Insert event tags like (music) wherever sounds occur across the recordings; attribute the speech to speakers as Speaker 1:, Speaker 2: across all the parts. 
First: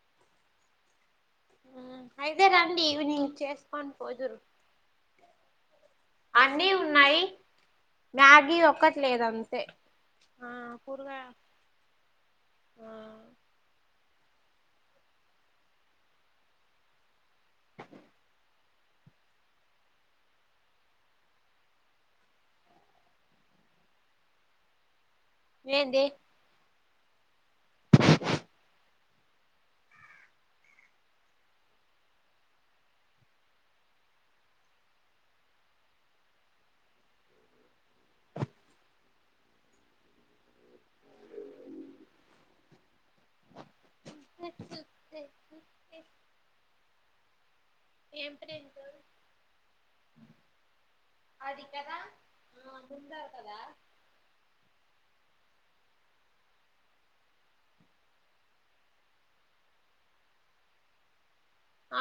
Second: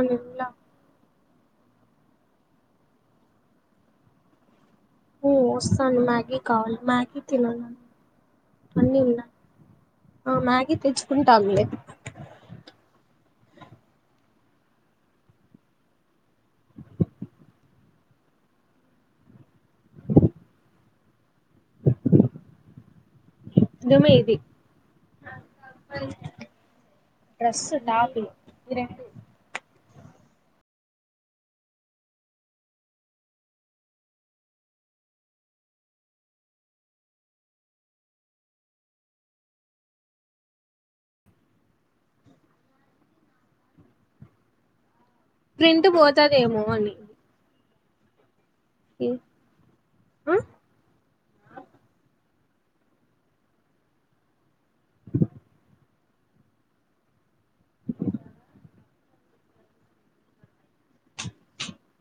Speaker 1: ఉంది ఫ్ల
Speaker 2: ఉమ్ అయితేే రండి ఈవినింగ్ చేసుకొని పోదురు
Speaker 1: ఊ వస్తాను మ్యాగీ
Speaker 2: అన్నీ
Speaker 1: కావాలి మ్యాగీ
Speaker 2: ఉన్నాయి
Speaker 1: తినాల
Speaker 2: మ్యాగీ ఒక్కటి
Speaker 1: అన్నీ ఉన్నా
Speaker 2: లేదు అంతే
Speaker 1: మ్యాగీ ఆ తెచ్చుకుంటానులే.
Speaker 2: ఆ
Speaker 1: నిజమే ఇది (inaudible)
Speaker 2: ఏంది
Speaker 1: డ్రెస్ టాప్ ఇవి రెండు ప్రింట్ పోతదేమో అని
Speaker 2: ఏం ప్రింట్
Speaker 1: ఏ ఆ
Speaker 2: అది కదా ఆ గుందారు కదా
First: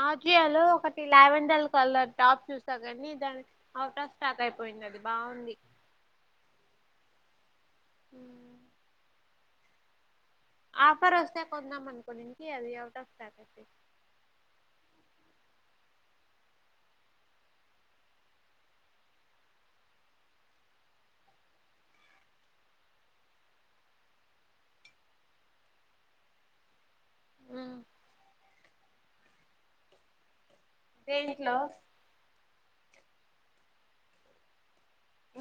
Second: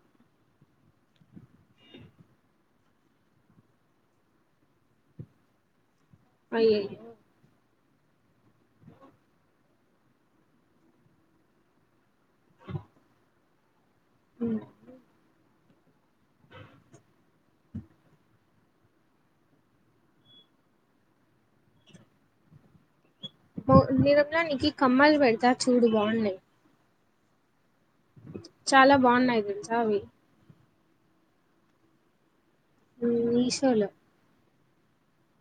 Speaker 2: ఆజియాలో ఒకటి ల్యావెండర్ కలర్ టాప్ చూసా కానీ దాని అవుట్ ఆఫ్ స్టాక్ అయిపోయింది అది బావుంది
Speaker 1: అయి అయి
Speaker 2: అమ్ ఆఫర్ వస్తే కొందాం మని కొన్నిటింకి అది ఎవుట్ ఆఫ్ స్టాక్
Speaker 1: అమ్ నిరంలోనికి కమ్మలు పెడతా చూడు బాగున్నాయి
Speaker 2: ఉమ్
Speaker 1: చాలా బాగున్నాయి తెలుసా అవి
Speaker 2: రెండిట్లో
Speaker 1: మీషోలో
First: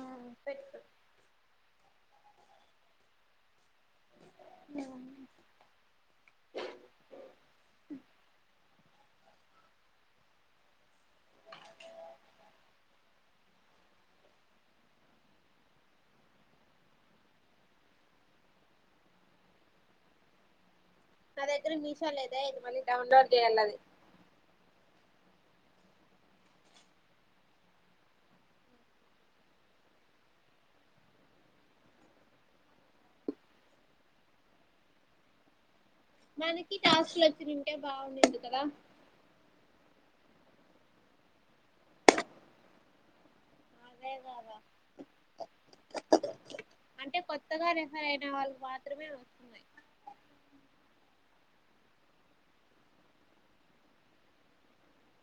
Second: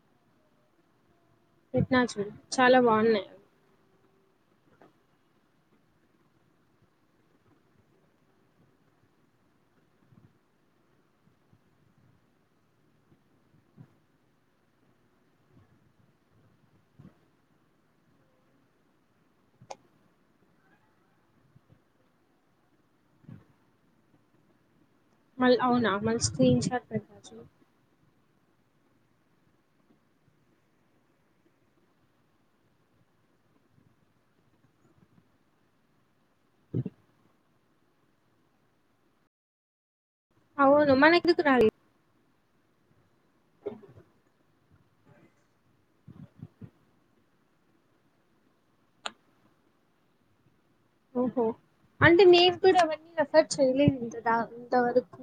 Speaker 2: ఆమ్ పెట్టుకుంటా
Speaker 1: విత్ నాచురల్ చాలా బాగున్నాయి
Speaker 2: అ మరి ఇద్దరు మీషోలో అయితే ఇది మళీ డౌన్లోడ్ చేయలను అది
Speaker 1: మళ్ళీ అవునా మళ్ళీ స్క్రీన్ షాట్ పెట్టొచ్చు
Speaker 2: మనకి టాస్క్ లు వచ్చింటే బాగుండేది కదా
Speaker 1: అవును మనకుకు నాయి
Speaker 2: అదే కదా అంటే కొత్తగా రిఫర్ అయిన వాళ్ళకి మాత్రమే వస్తున్నాయి
Speaker 1: ఓహో అంటే నేను కూడ ఎవరిని రెఫర్ చేయలేదు ఇంత దా ఇంత వరకు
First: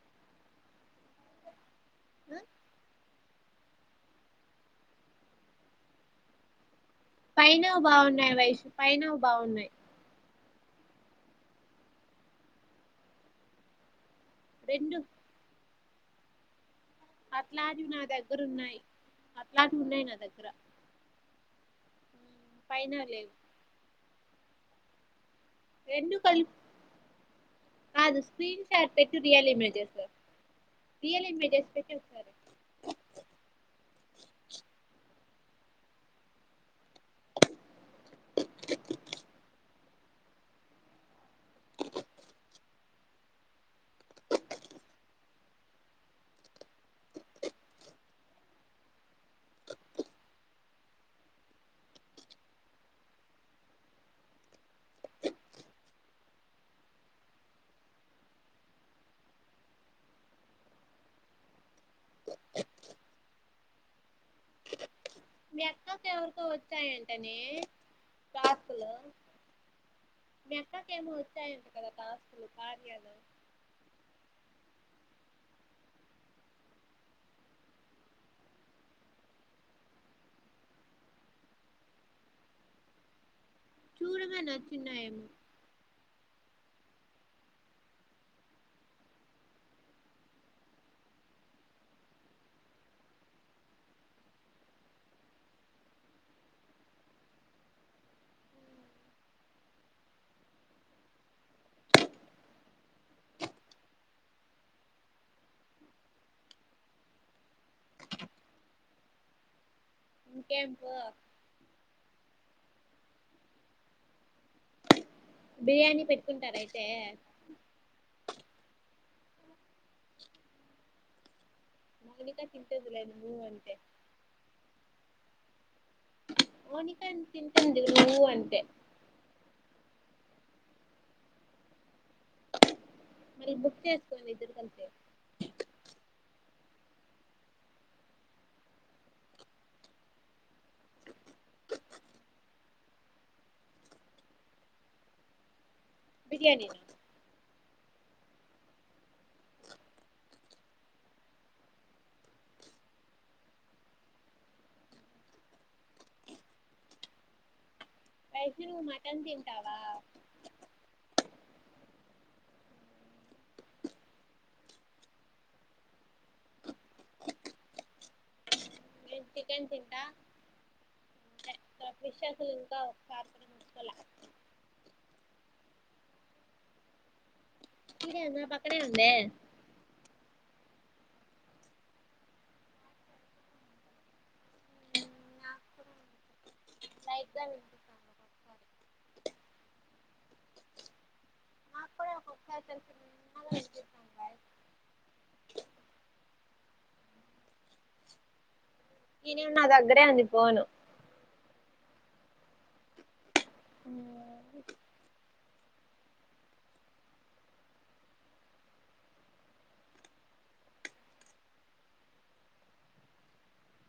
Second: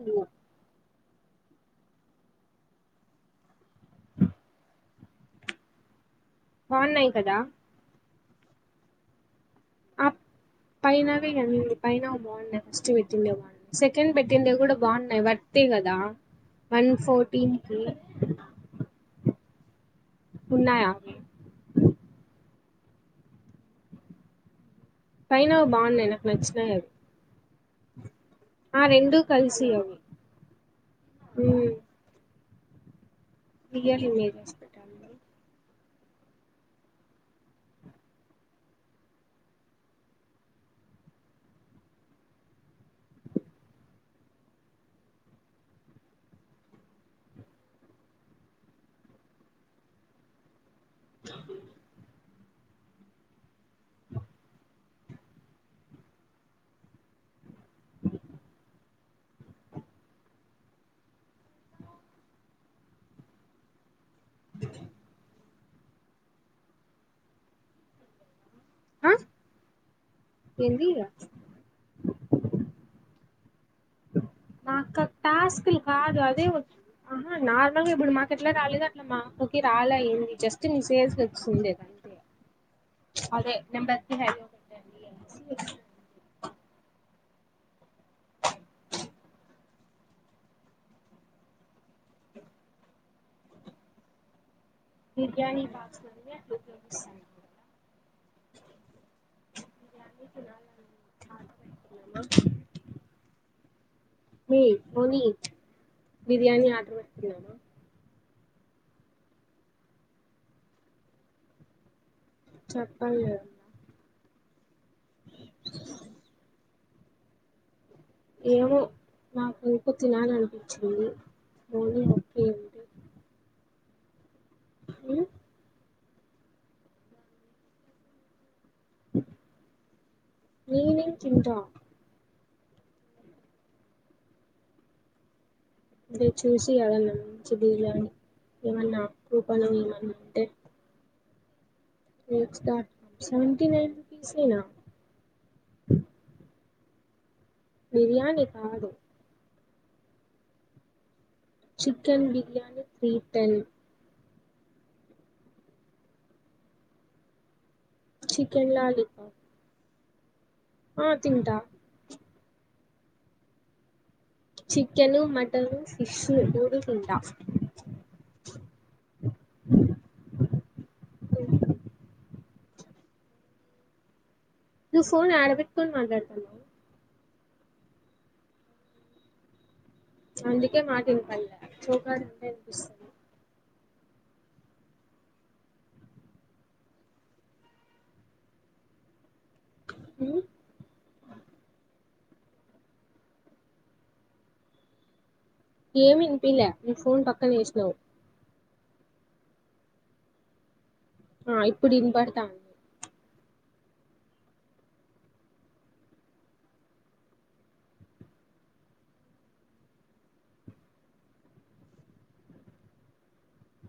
Speaker 2: (inaudible)
Speaker 1: బాగున్నాయి కదా
Speaker 2: పైైన బాగున్నా వయసు పైన బాగున్నాయి
Speaker 1: ఆ పైన వే ఇవ్వండి పైనవే బాగున్నాయి సెట్ తిన్ పెట్టిందివి కూడా
Speaker 2: రెండు
Speaker 1: బాగున్నాయి బట్ ప్రతే కదా వన్ ఫోర్టీన్ కి
Speaker 2: అట్లాంటివి నా దగ్గర ఉన్నాయి అట్లాటివి ఉన్నాయి నా దగ
Speaker 1: ఉన్నాయా అవి
Speaker 2: పైన లేవు
Speaker 1: పైన బాగున్నాయి నాకు నచ్చినాయి అవి
Speaker 2: అద (unintelligible) స్క్రీన్
Speaker 1: ఆ
Speaker 2: షార్ట్ పెట్టి
Speaker 1: రెండు
Speaker 2: రియల్
Speaker 1: కలిసి అవి
Speaker 2: ఇమేజెస్ రియల్ ఇమేజెస్ పెట్టి స్తారు
Speaker 1: రియల్ ఇమేజెస్ పెట్టాలి ద
Speaker 2: మియక్కకి ఎవరికో వచ్చాయంటనే కాసులు
Speaker 1: ఆ ఏంది
Speaker 2: మీయక్కకేమో వచ్చాయంట కదా కాసులు కార్యాలొ
Speaker 1: మా అక్కకు టాస్క్లు కాదు అదే వ అ. హా నార్మల్గా ఇప్పుడు మాకు ఎట్లా రాలేదొఅట్ల మాఅక్కకి రాలే అయింది జస్ట్ న సేల్స్ వస్తుండె అదే నెంబర్కి
Speaker 2: చూడగా
Speaker 1: హై
Speaker 2: నచ్చంన్నాయెమొ
Speaker 1: బిరియాని (inaudible) మీ పొని బిర్యానీ ఆర్డర్ పెట్టుకుందామా
Speaker 2: కేంపు
Speaker 1: చెప్పనులే
Speaker 2: బిర్యానీ పెట్టుకుంటార అయితే
Speaker 1: ఏమో నాకు ఎంకో తినాలనిపించింది ఓని ఓకే
Speaker 2: మౌనికా
Speaker 1: అంటే
Speaker 2: తింటదిలె నువ్ ఉ.. అంటే
Speaker 1: మ్..
Speaker 2: మోనిక ఎంత తింటంది నువ్వు అంతే
Speaker 1: నేనేం తింటా
Speaker 2: మళ్ళీ బుక్ చేసుకోండి ఇద్దరుకలిసి
Speaker 1: దే చూసి యాదన్న మంచిదిగాని ఏమన్నా కూపన్లు ఏమన్నా ఉంటే వెబ్స్ డాట్ సెవెన్టీ నైన్ రూపీసేనా
Speaker 2: బిర్యానీ నా
Speaker 1: బిర్యాని కాదు chicken biryani three ten
Speaker 2: Vaishu
Speaker 1: chicken
Speaker 2: mutton
Speaker 1: lollipop
Speaker 2: తింటావా
Speaker 1: ఆ తింటా చికెను మటను ఫిష్ మూడు తింటా
Speaker 2: నేన్ చికెన్ తింట అంతే గా ఫిషెస్. కావ్ కార్ పొడి ముసుకోల్లే
Speaker 1: నువ్ ఫోన్ యాడబెట్టుకొని మాట్లాడుతన్నావ్
Speaker 2: ఈడే నా పక్కనేే ఉందే
Speaker 1: అందుకే మాట ఇనపడలె చెవి కాడ ఉంటె వినిపిస్తుంది
Speaker 2: నాకు లైట్ గా వినిపిస్తాంది ఒక్కొక్కసారి
Speaker 1: మ్...
Speaker 2: మా కూడా (unintelligible)
Speaker 1: ఏమీ విసిపిల్యా నువ్ ఫోన్ పక్కకుతీసినవ్
Speaker 2: ఇనే నా దగ్గరే ఉంది ఫోను
Speaker 1: ఆ ఇప్పుడు ఇనుబడుతాంది
Speaker 2: (unintelligible)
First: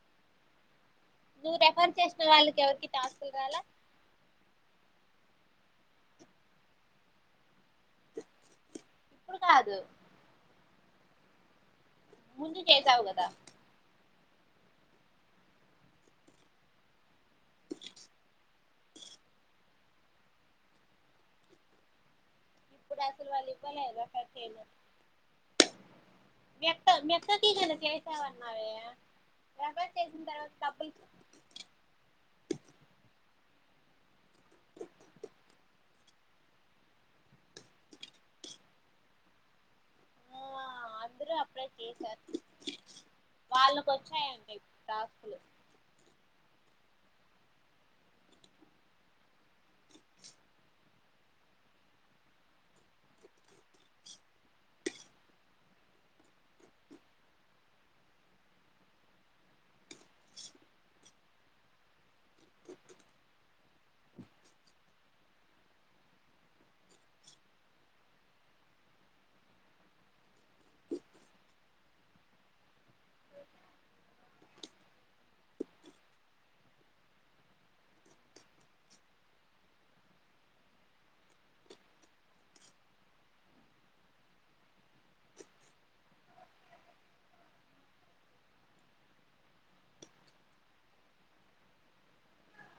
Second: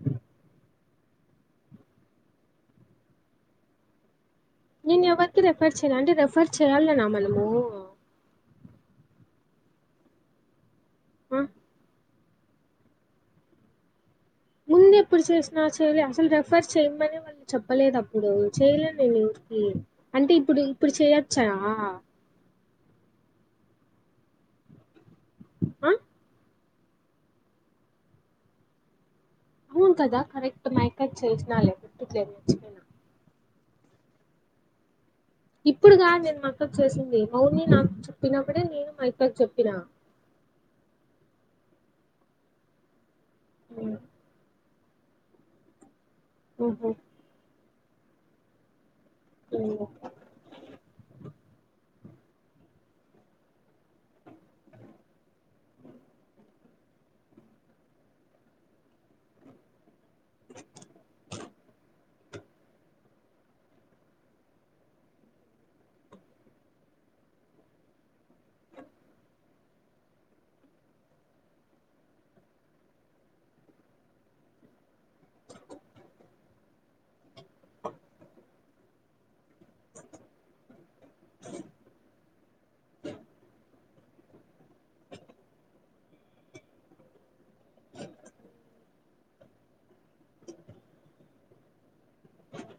Speaker 1: అ
Speaker 2: నువ్వు రెఫర్ చేసిన వాళ్ళకి ఎవరికి టాస్కులు రాలే
Speaker 1: నేను ఎవరికి రెఫర్ చేయను అంటే రెఫర్ చేయాలనా మనము
Speaker 2: ఇప్పుడు కాదు
Speaker 1: ఆ
Speaker 2: ముందు చేసావు గదా
Speaker 1: ముందు ఎప్పుడు చేసినా చేయలే అసలు రెఫర్ చేయమనే వాళ్ళు చెప్పలేదు అప్పుడు చెయలే నేనెవరికి, అంటే ఇప్పుడు ఇప్పుడు చేయొచ్చా.
Speaker 2: ఇప్పుడు అసలు వాళ్ళు ఇవ్వలేద (unintelligible)
Speaker 1: ఆ
Speaker 2: మీ యక్క మీ అక్కకి ఏదో చేసావ్ అన్నావే
Speaker 1: అవును కదా కరెక్ట్ మాయక్కకు చేసినాల్లే గుర్తుకులేదు మర్చిపోయిన ఇప్పుడు కాదు నేను మా అక్కకు చేసింది మౌని నాకు చెప్పినప్పుడే నేను మాయక్కకి చెప్పినా
Speaker 2: ఆ అందురు అప్పుడే చేసారు వాళ్ళకొచ్చాయంటే టాస్కులు
Speaker 1: ఓహో వునులే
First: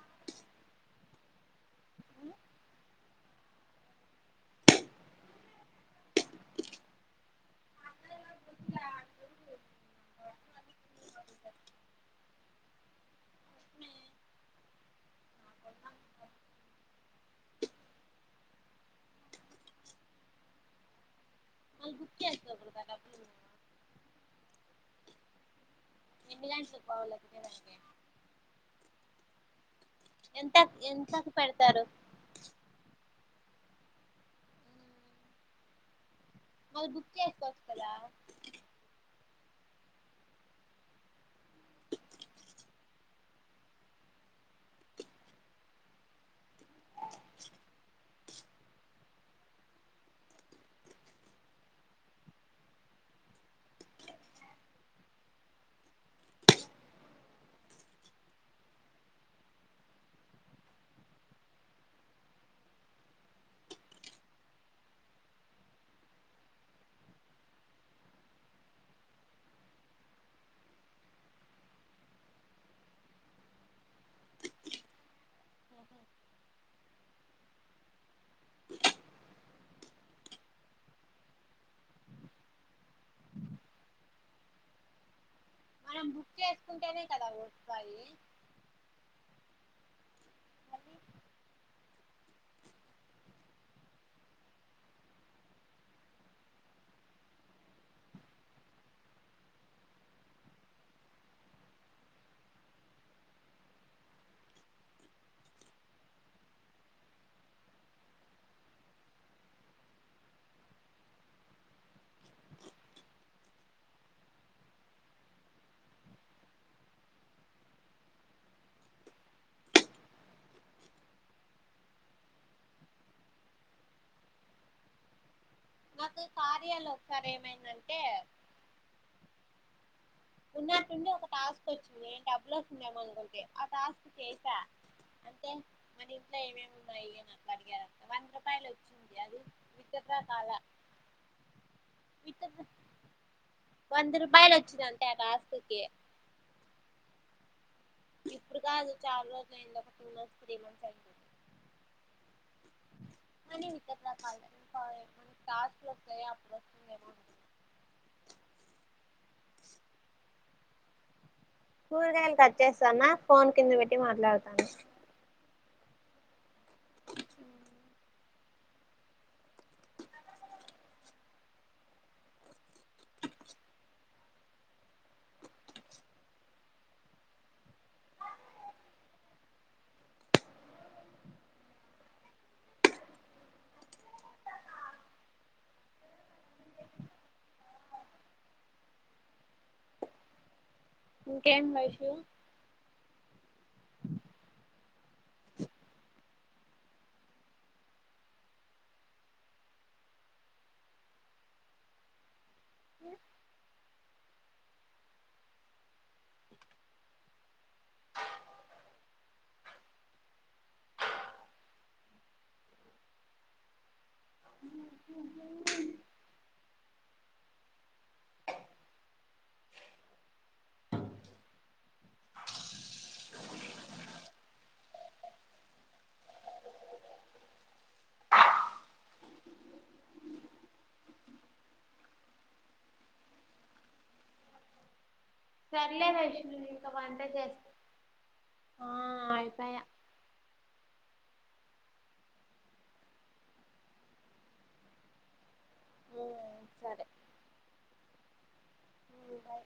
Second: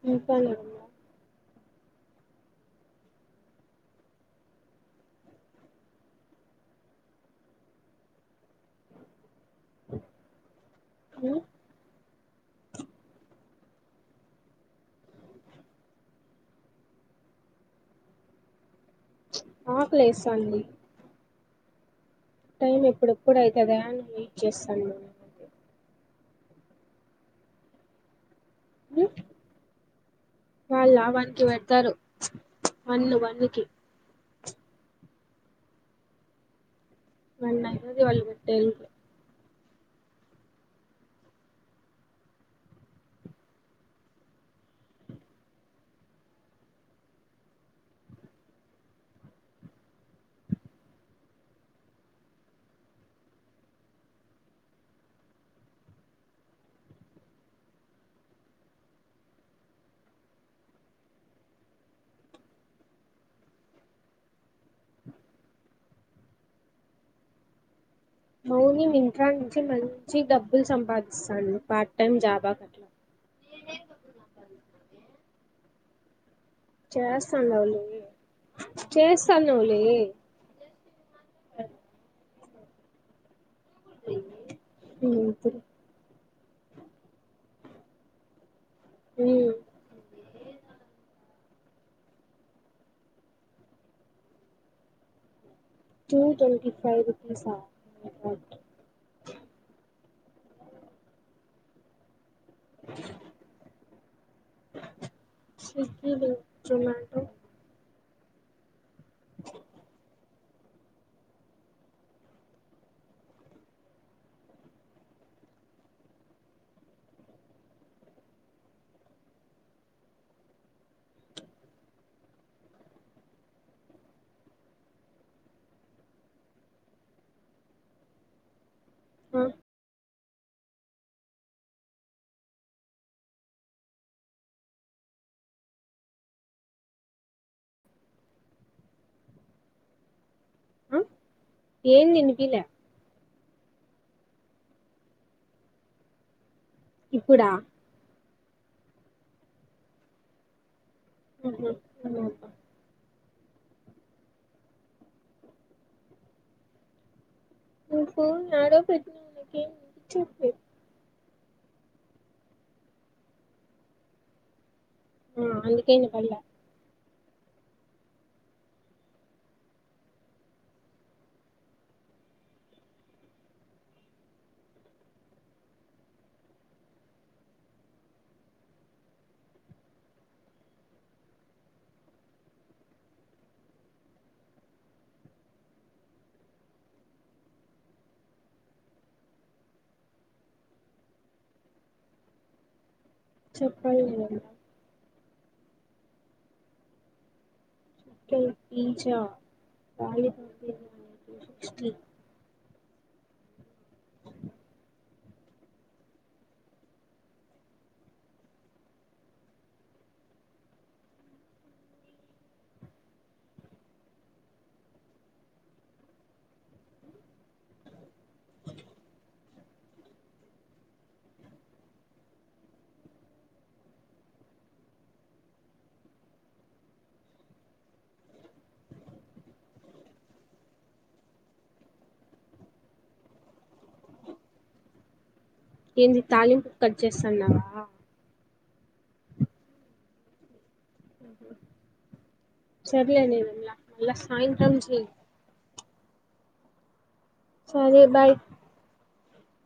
Speaker 1: నీకాన్నుందా
Speaker 2: (unintelligible)
Speaker 1: ప్చ్ ఆకలేేస్సాంది
Speaker 2: మళ్ళీ బుక్ చేసుకోకూడదా
Speaker 1: టైమ్
Speaker 2: డబ్బులు
Speaker 1: ఎప్పుడెప్పుడు అయితదా అని వెయిట్ చేస్ తన్నా (unintelligible)
Speaker 2: ఇంగ్లాడ్స్ కు పోవాల తినేదానికి
Speaker 1: మ్మ్ వాళ్ళ
Speaker 2: ఎంతకు
Speaker 1: వన్కి
Speaker 2: పెడతారు
Speaker 1: వచ్చారు వన్ను వన్ను ఓకే
Speaker 2: మళ్ళీ బుక్
Speaker 1: మొన్న
Speaker 2: చేసుకోవచ్చు కదా
Speaker 1: నైట్ కళాపెటిన్లు ఓన్లీ మింట్రా నుంచే మంచి డబ్బులు సంపాదిస్తాను పార్ట్ టైమ్ జాబ్ ఆమెకి చేస్తాను నలువి చేస్తాను నలువి (unintelligible)
Speaker 2: మనం బుక్ చేసుకుంటేనే కదా ఓ రపాయి
Speaker 1: ఉమ్
Speaker 2: అది
Speaker 1: టూ ట్వంటీ ఫైవ్ రూపీస్ ఆ స్విగ్గీ లో చూడండి
Speaker 2: మాకు కార్యాలో ఒకసారి ఏమైందంటే
Speaker 1: ఆ
Speaker 2: ఉన్నట్టుండి ఒక టాస్క్ వచ్చింది డబ్బులు వస్తుందేమో అనుకుంటి, ఆ టాస్క్ చేసా అంటే మన ఇంట్లో ఏమేమి వున్నాయి అని అట్లా అడిగారు, వంద్ రూపాయలు వచ్చింది అది విత్ డ్రా కాలే
Speaker 1: ఏం తినిపిలే
Speaker 2: వంద రపాయలు వచ్చినాన్ తన ఆస్తికి
Speaker 1: ఇప్పుడ
Speaker 2: ఇప్పుడు కాదు చాల రోజులు అయింది ఒక టూ మంత్స్ త్రీ మంత్స్ అయిపోంది
Speaker 1: ఉహ్ ఉమ్ ఏమో అక్క
Speaker 2: అనీ ఇక్కడరా (unintelligible)
Speaker 1: నుకు ఏదో ఒకటి నక్ ఏం వినిపించట్లేదు
Speaker 2: కూరగాయలు కట్ చేస్తానా, ఫోన్ కింద వెట్టి మాట్లాడతానా
Speaker 1: (unintelligible) పళ్ళ
Speaker 2: ఇంకేం వైషు
Speaker 1: చెప్పాలి చికెన్ పీజ్జా వాళ్ళు (unintelligible)
Speaker 2: అ
Speaker 1: (inaudible)
Speaker 2: అ
Speaker 1: (inaudible)
Speaker 2: సర్లే
Speaker 1: ఏంది
Speaker 2: వైష్ణవి
Speaker 1: తాలింపు
Speaker 2: ఇంకా
Speaker 1: కట్
Speaker 2: వంట
Speaker 1: చేస్తాన్నావా
Speaker 2: చేస్తా ఆ అయిపాయా
Speaker 1: ఉహ్ ఉమ్ సర్లే దివ్య మల్ల సాయంత్రం చేయి
Speaker 2: ఉమ్ సరే
Speaker 1: సరే బాయ్
Speaker 2: ఉమ్ బాయ్